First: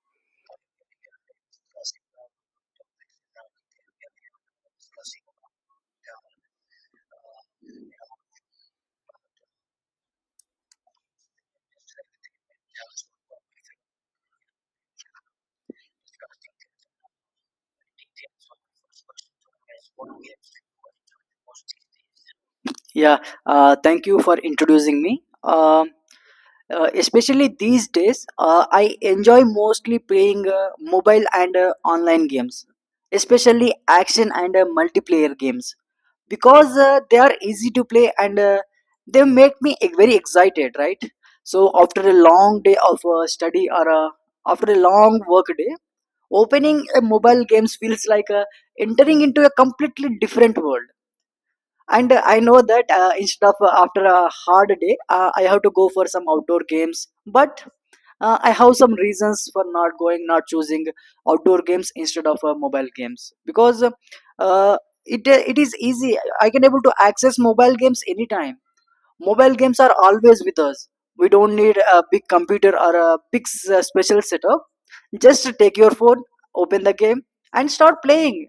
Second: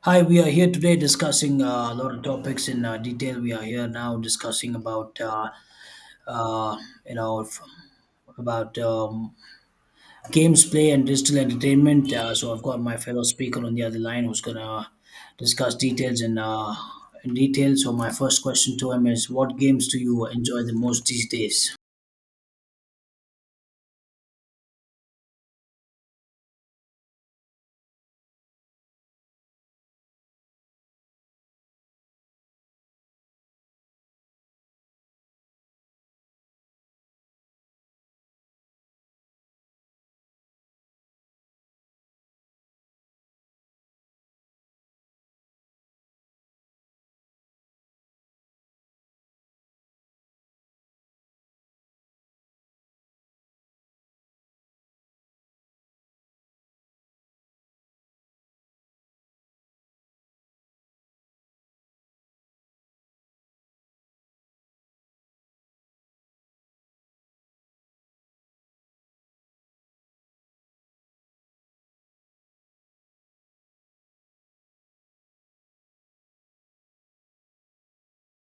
Hi, we are here today discussing a lot of topics in detail. We are here now discussing about uh, you know f- about um, games play and digital entertainment. So I've got my fellow speaker on the other line who's gonna discuss details in in detail. So my first question to him is, what games do you enjoy the most these days? Yeah, thank you for introducing me. Um especially these days, I enjoy mostly playing mobile and online games, especially action and multiplayer games, because they are easy to play and they make me very excited, right? So after a long day of study or after a long work day, opening a mobile games feels like entering into a completely different world. And I know that instead of after a hard day, I have to go for some outdoor games, but I have some reasons for not going not choosing outdoor games instead of mobile games, because it is easy. I can able to access mobile games anytime. Mobile games are always with us. We don't need a big computer or a big special setup. Just take your phone, open the game, and start playing.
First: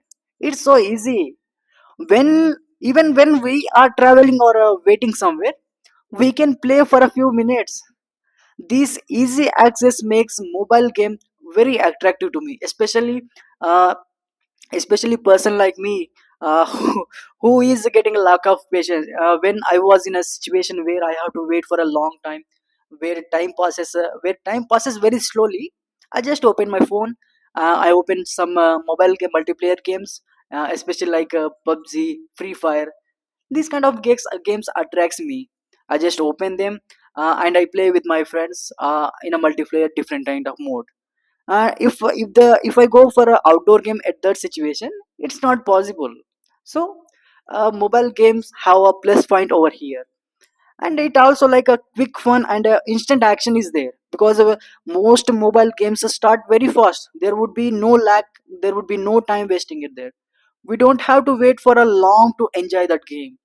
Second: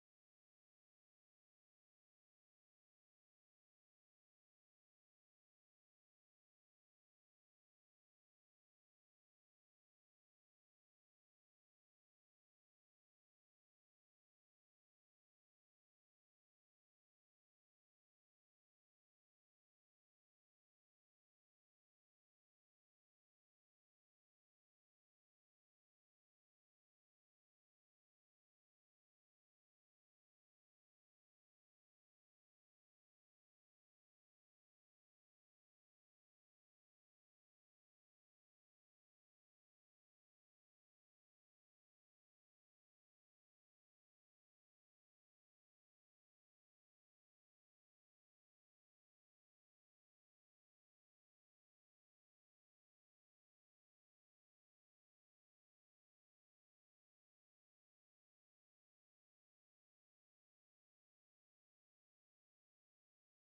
It's so easy. When Even when we are traveling or waiting somewhere, we can play for a few minutes. This easy access makes mobile game very attractive to me, uh, especially person like me, uh, who, who is getting a lack of patience when I was in a situation where I have to wait for a long time, where time passes very slowly. I just open my phone. I open some mobile game multiplayer games, especially like pubg, free fire. These kind of games attracts me. I just open them and I play with my friends in a multiplayer different kind of mode. If I go for an outdoor game at that situation, it's not possible. So mobile games have a plus point over here, and it also like a quick fun and instant action is there because most mobile games start very fast. There would be no lag. There would be no time wasting it there. We don't have to wait for a long to enjoy that game.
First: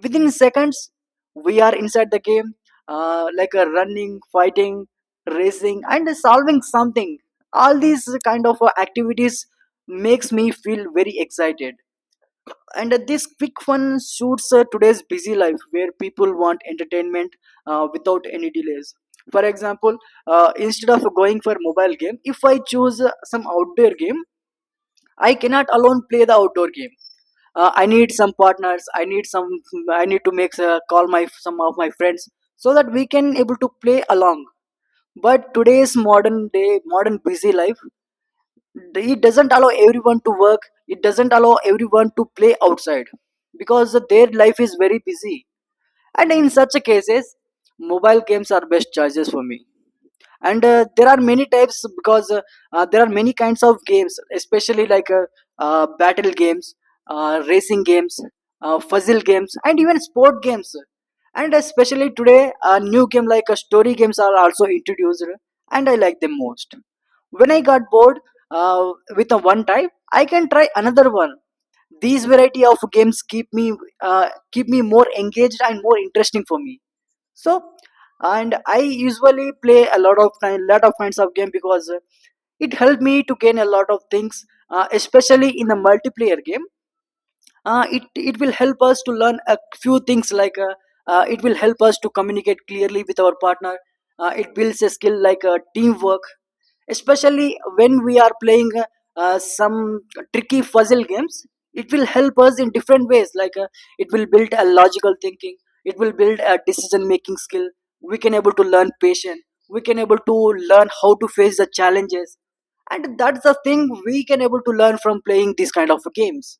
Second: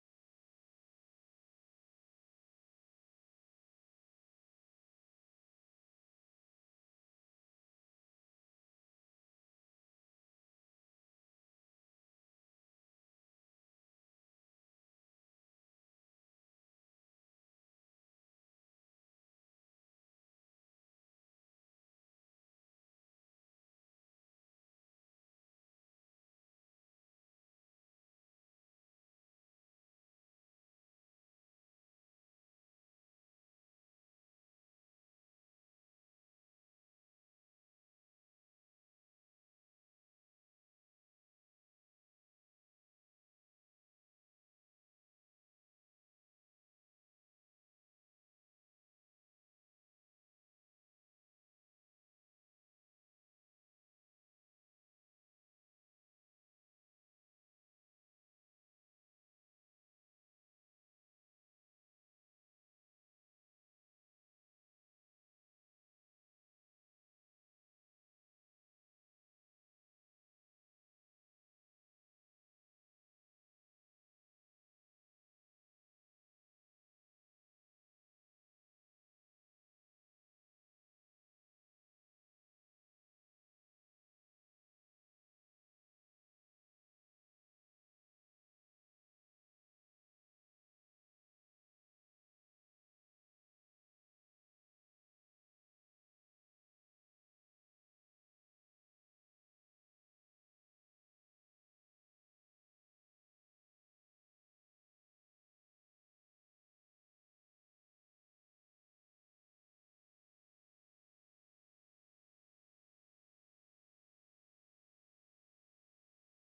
Within seconds we are inside the game, like a running, fighting, racing, and solving something. All these kind of activities makes me feel very excited. And this quick fun suits today's busy life where people want entertainment without any delays. For example, instead of going for mobile game, if I choose some outdoor game, I cannot alone play the outdoor game. I need some partners, I need some, I need to make call my some of my friends so that we can able to play along. But today's modern day modern busy life, it doesn't allow everyone to work, it doesn't allow everyone to play outside because their life is very busy. And in such cases, mobile games are best choices for me. And there are many types, because there are many kinds of games, especially like battle games, racing games, puzzle games, and even sport games. And especially today a new game like story games are also introduced, and I like them most. When I got bored, uh, with a one type I can try another one. These variety of games keep me more engaged and more interesting for me. So and I usually play a lot of time lot of kinds of game, because it helped me to gain a lot of things. Especially in the multiplayer game, it will help us to learn a few things, like it will help us to communicate clearly with our partner. It builds a skill like teamwork. Especially when we are playing some tricky puzzle games, it will help us in different ways, like it will build a logical thinking, it will build a decision making skill. We can able to learn patience, we can able to learn how to face the challenges, and that's the thing we can able to learn from playing these kind of games.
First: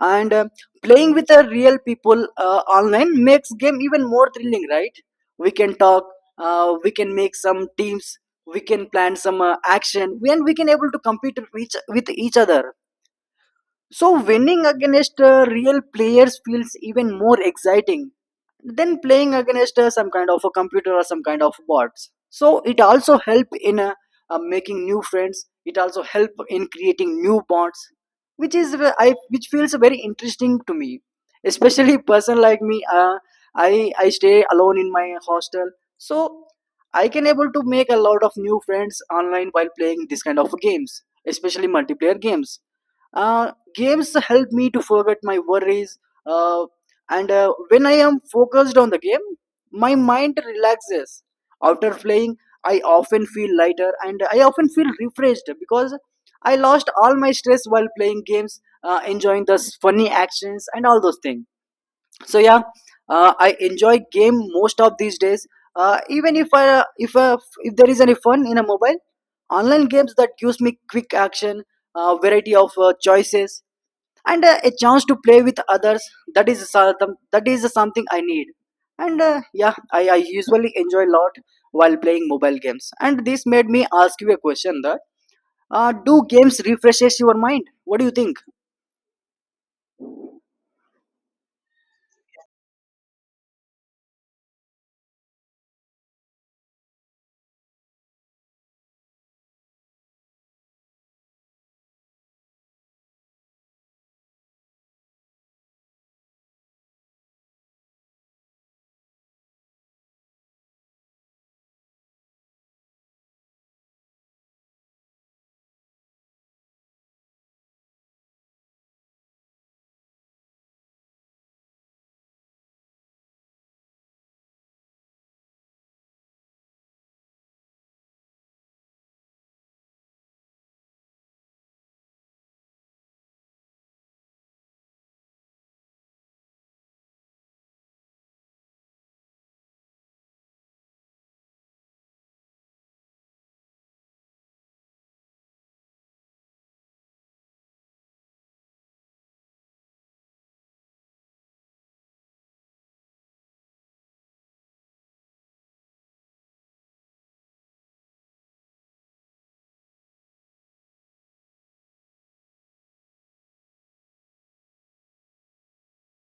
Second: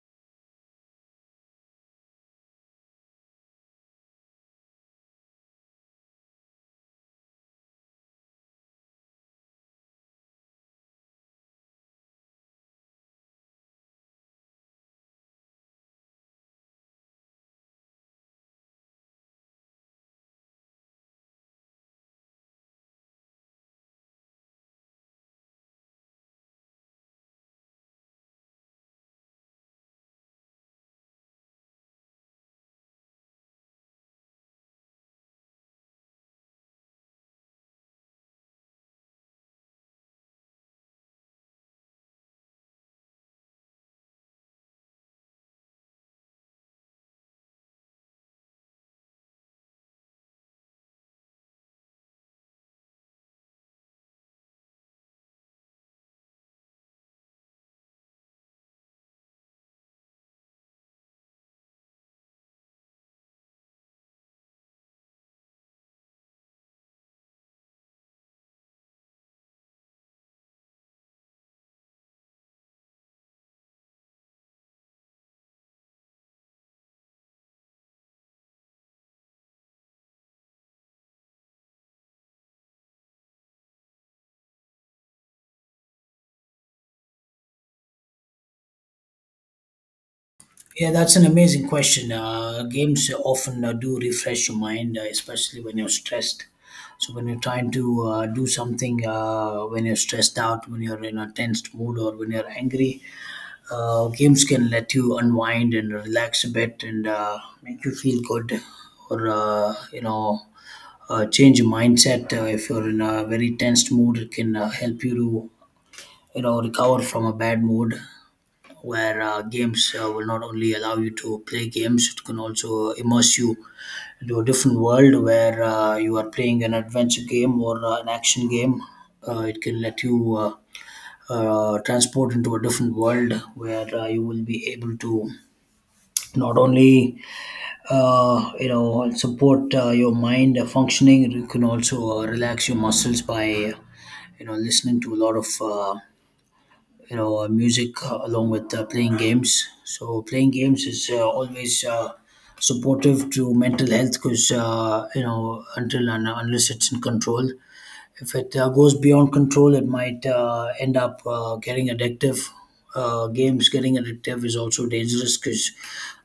And playing with the real people online makes game even more thrilling, right? We can talk, we can make some teams, we can plan some action, and we can able to compete with with each other. So winning against real players feels even more exciting then playing against some kind of a computer or some kind of bots. So it also help in making new friends, it also help in creating new bonds, which is I which feels very interesting to me. Especially person like me, I stay alone in my hostel. So I can able to make a lot of new friends online while playing this kind of games, especially multiplayer games. Games help me to forget my worries. uh, and when I am focused on the game, my mind relaxes. After playing, I often feel lighter and I often feel refreshed because I lost all my stress while playing games, enjoying the funny actions and all those things. So yeah, I enjoy game most of these days. Even if I if there is any fun in a mobile online games that gives me quick action, variety of choices, and a chance to play with others, that is that is something I need. And yeah, I usually enjoy a lot while playing mobile games. And this made me ask you a question that, do games refreshes your mind? What do you think? Yeah, that's an amazing question. Games often do refresh your mind, especially when you're stressed. So when you're trying to do something, when you're stressed out, when you're in a tensed mood, or when you're angry, games can let you unwind and relax a bit and make you feel good, or change your mindset. If you're in a very tensed mood, it can help you to recover from a bad mood where games will not only allow you to play games, it can also immerse you into a different world where you are playing an adventure game or an action game. It can let you transport into a different world where you will be able to not only support your mind functioning. You can also relax your muscles by listening to a lot of music along with playing games. So playing games is always supportive to mental health, because until and unless it's in control. If it goes beyond control, it might end up getting addictive. Games getting addictive is also dangerous, because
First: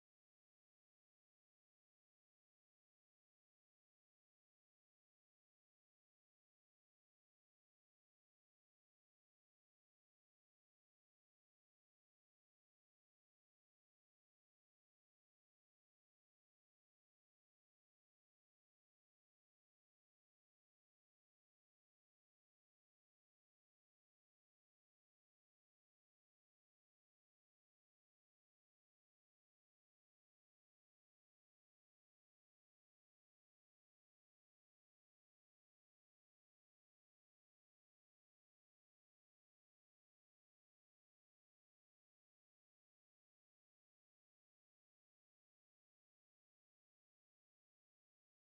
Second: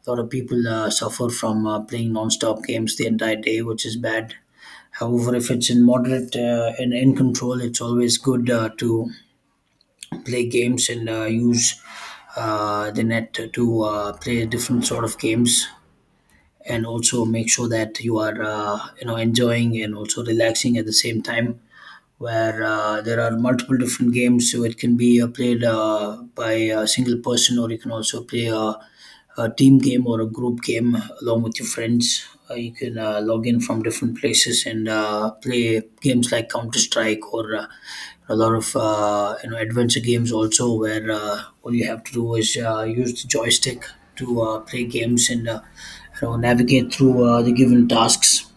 a lot of people suffer from playing non-stop games the entire day, which is bad. However, if it's in moderate and in control, it's always good to play games and use the net to play different sort of games, and also make sure that you are enjoying and also relaxing at the same time, where there are multiple different games. So it can be played by a single person, or you can also play a team game or a group game along with your friends. You can log in from different places and play games like Counter Strike or a lot of adventure games also, where all you have to do is use the joystick to play games and navigate through the given tasks.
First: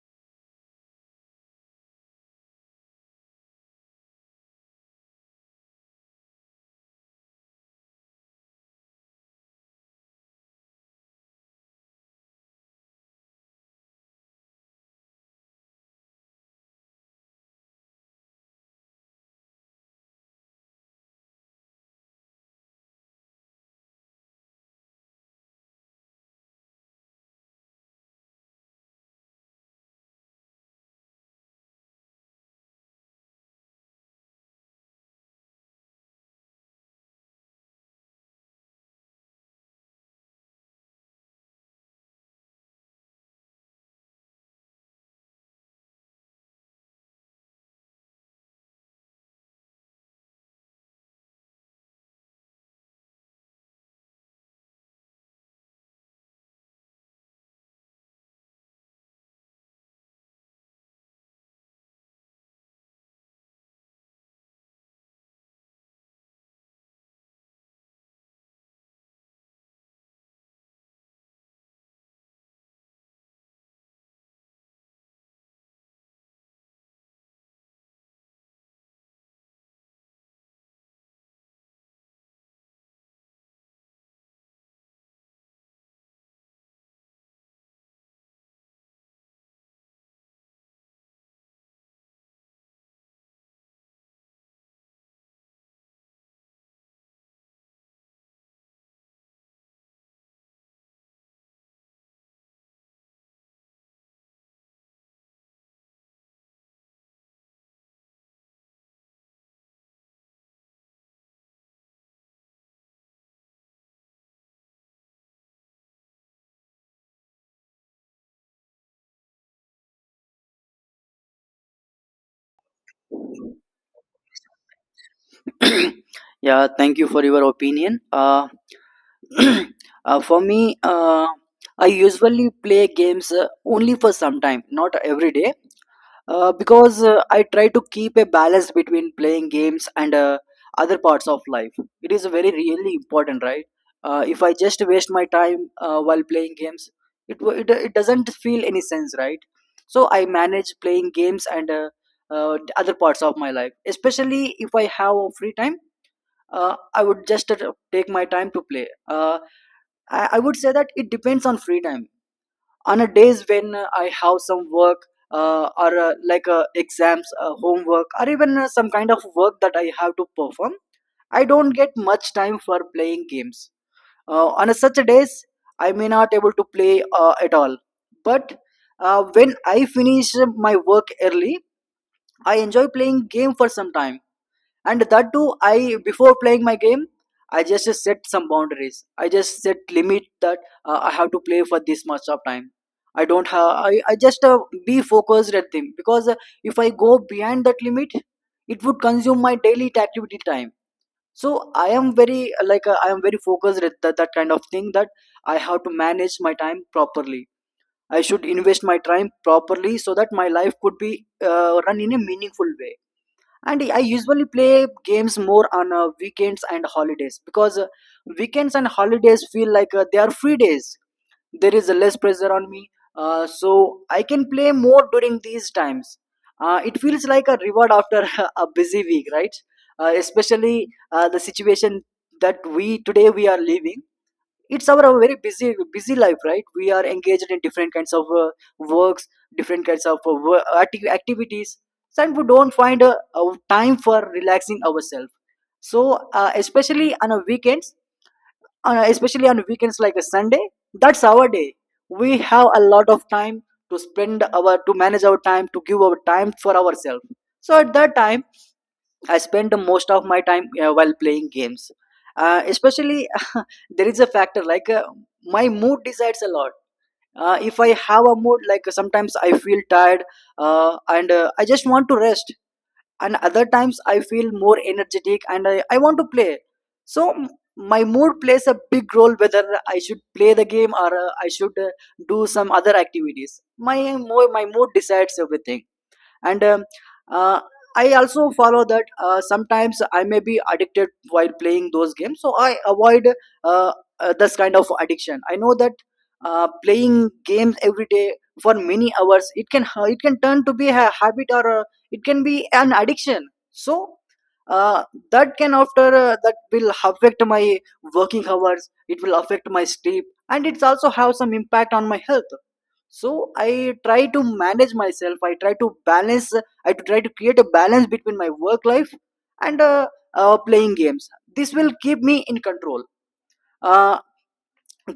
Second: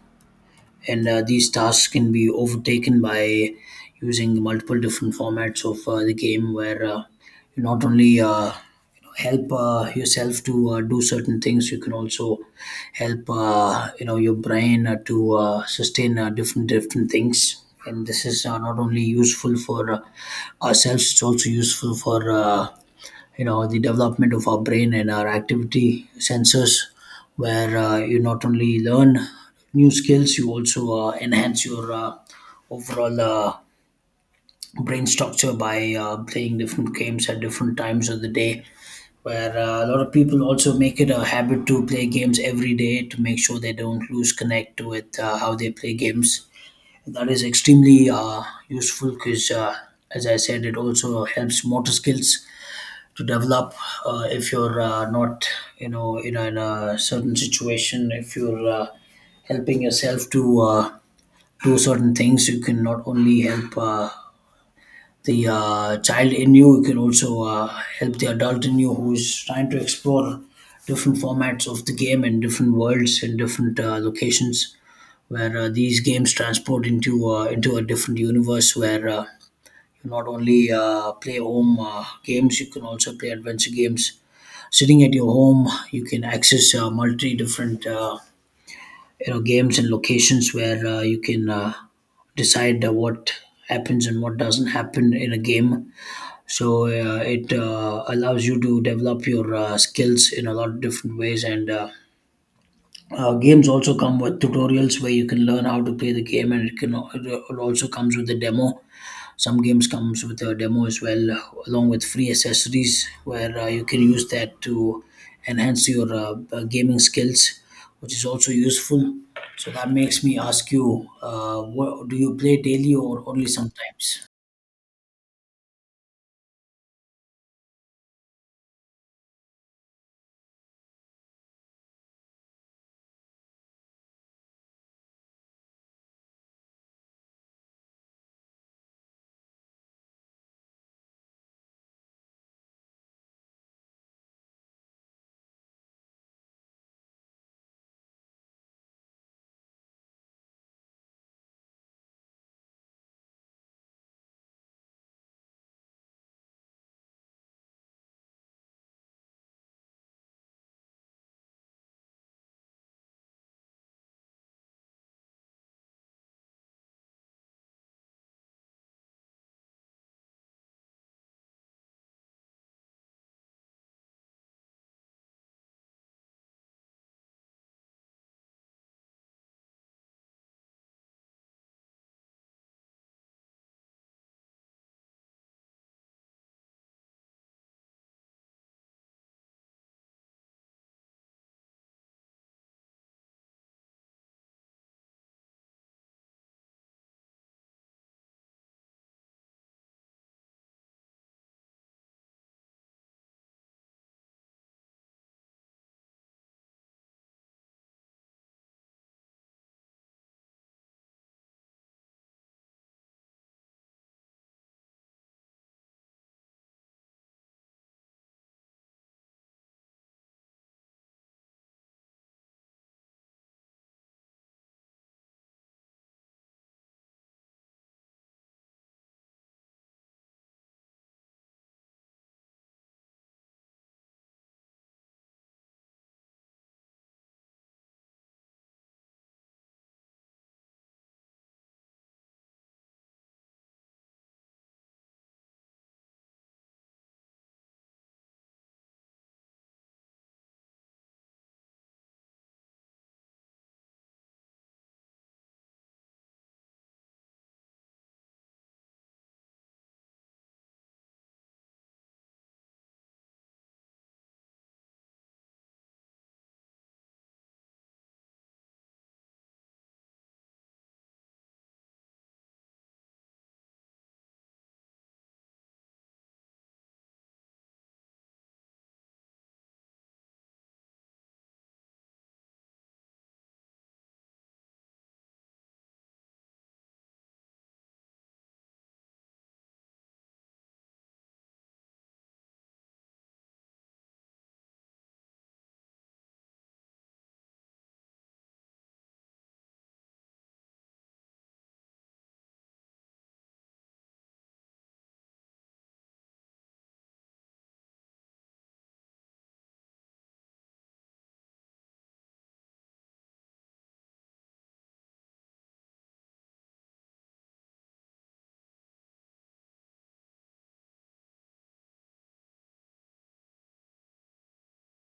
And these tasks can be overtaken by using multiple different formats of the game, where you not only you know, help yourself to do certain things. You can also help your brain to sustain different different things, and this is not only useful for ourselves, it's also useful for the development of our brain and our activity sensors, where you not only learn new skills, you also enhance your overall brain structure by playing different games at different times of the day, where a lot of people also make it a habit to play games every day to make sure they don't lose connect with how they play games. That is extremely useful, because as I said, it also helps motor skills to develop. If you're not in a, in a certain situation, if you're helping yourself to do certain things, you can not only help the child in you, you can also help the adult in you who's trying to explore different formats of the game and different worlds and different locations, where these games transport into a different universe, where you not only play home games. You can also play adventure games sitting at your home. You can access multi different games and locations, where you can decide what happens and what doesn't happen in a game. So it allows you to develop your skills in a lot of different ways. And games also come with tutorials where you can learn how to play the game, and it also comes with a demo. Some games comes with a demo as well, along with free accessories where you can use that to enhance your gaming skills, which is also useful. So that makes me ask you, what, do you play daily or only sometimes? Yeah, thank you for your opinion. For me, I usually play games only for some time, not every day, because I try to keep a balance between playing games and other parts of life. It is very really important, right? If I just waste my time while playing games, it, wo- it doesn't feel any sense, right? So I manage playing games and other parts of my life, especially if I have free time. I would just take my time to play. I would say that it depends on free time. On a days when I have some work or like exams, homework, or even some kind of work that I have to perform, I don't get much time for playing games. On a such a days, I may not able to play at all. But when I finish my work early, I enjoy playing game for some time. And that too, I before playing my game, I just set some boundaries, I just set limit that I have to play for this much of time. I don't have, I just be focused at them, because if I go beyond that limit, it would consume my daily activity time. So I am very like, I am very focused at that kind of thing, that I have to manage my time properly, I should invest my time properly so that my life could be run in a meaningful way. And I usually play games more on weekends and holidays, because weekends and holidays feel like they are free days, there is less pressure on me. So I can play more during these times. It feels like a reward after a busy week, right? Especially the situation that we today we are living, it's our very busy life, right? We are engaged in different kinds of works, different kinds of activities, and we don't find a time for relaxing ourselves. So especially on a weekends, especially on weekends like a Sunday, that's our day. We have a lot of time to spend our, to manage our time, to give our time for ourselves. So at that time I spend the most of my time while playing games. Especially, there is a factor like, my mood decides a lot. If I have a mood, like sometimes I feel tired and I just want to rest, and other times I feel more energetic and I want to play. So, my mood plays a big role whether I should play the game or I should do some other activities. My mood decides everything. And uh, I also follow that sometimes I may be addicted while playing those games, so I avoid uh, this kind of addiction. I know that playing games every day for many hours, it can turn to be a habit or it can be an addiction. So uh, that can after that will affect my working hours, it will affect my sleep, and it's also have some impact on my health. So I try to manage myself, I try to balance, I try to create a balance between my work life and playing games. This will keep me in control. uh,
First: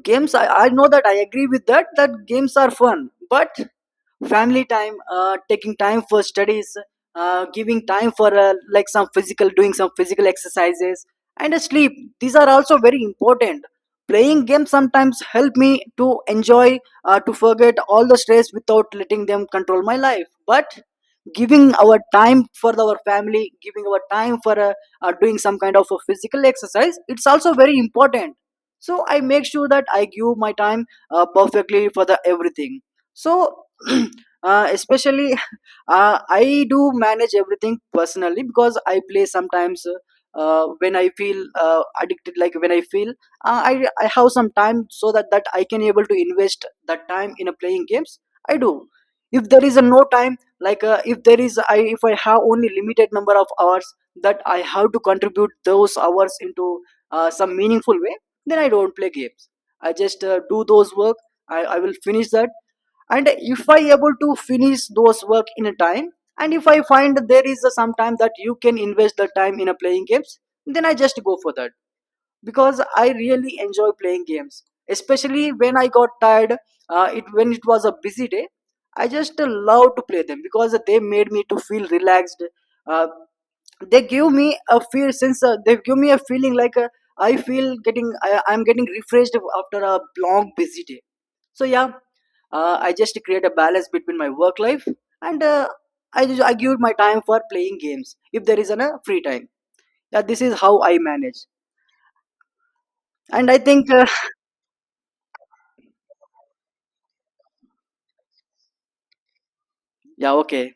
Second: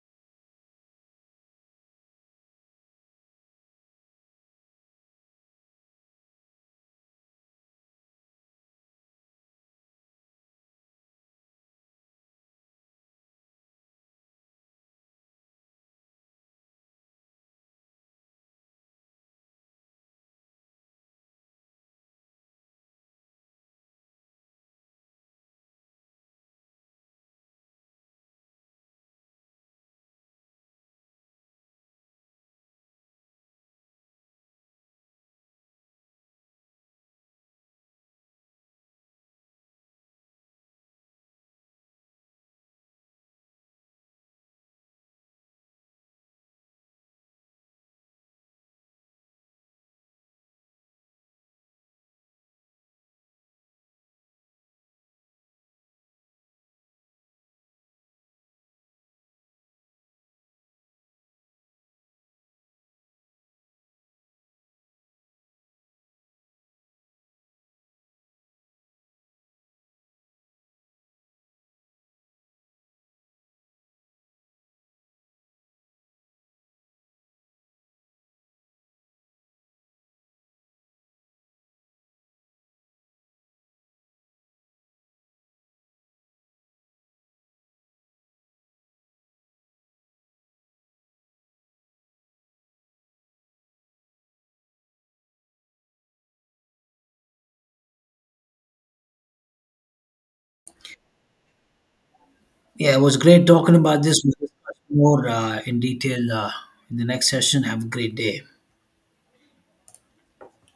Games, I know that I agree with that that games are fun, but family time, taking time for studies, giving time for like some physical doing some physical exercises, and sleep, these are also very important. Playing games sometimes help me to enjoy, to forget all the stress without letting them control my life, but giving our time for our family, giving our time for doing some kind of a physical exercise, it's also very important. So I make sure that I give my time perfectly for the everything. So especially, I do manage everything personally. Because I play sometimes when I feel addicted, like when I feel I have some time so that I can able to invest that time in a playing games, I do. If there is a no time, like if I have only limited number of hours that I have to contribute those hours into some meaningful way, then I don't play games. I just do those work. I will finish that. And if I able to finish those work in a time, and if I find there is a some time that you can invest the time in a playing games, then I just go for that. Because I really enjoy playing games, especially when I got tired. It When it was a busy day, I just love to play them because they made me to feel relaxed. uh, they give me a feeling like, I feel getting, I'm getting refreshed after a long busy day. So yeah, I just create a balance between my work life and I give my time for playing games if there is a free time. Yeah, this is how I manage. Yeah, it was great And I talking think about this. We'll discuss more in detail in the next session. Have a great day. yeah, okay.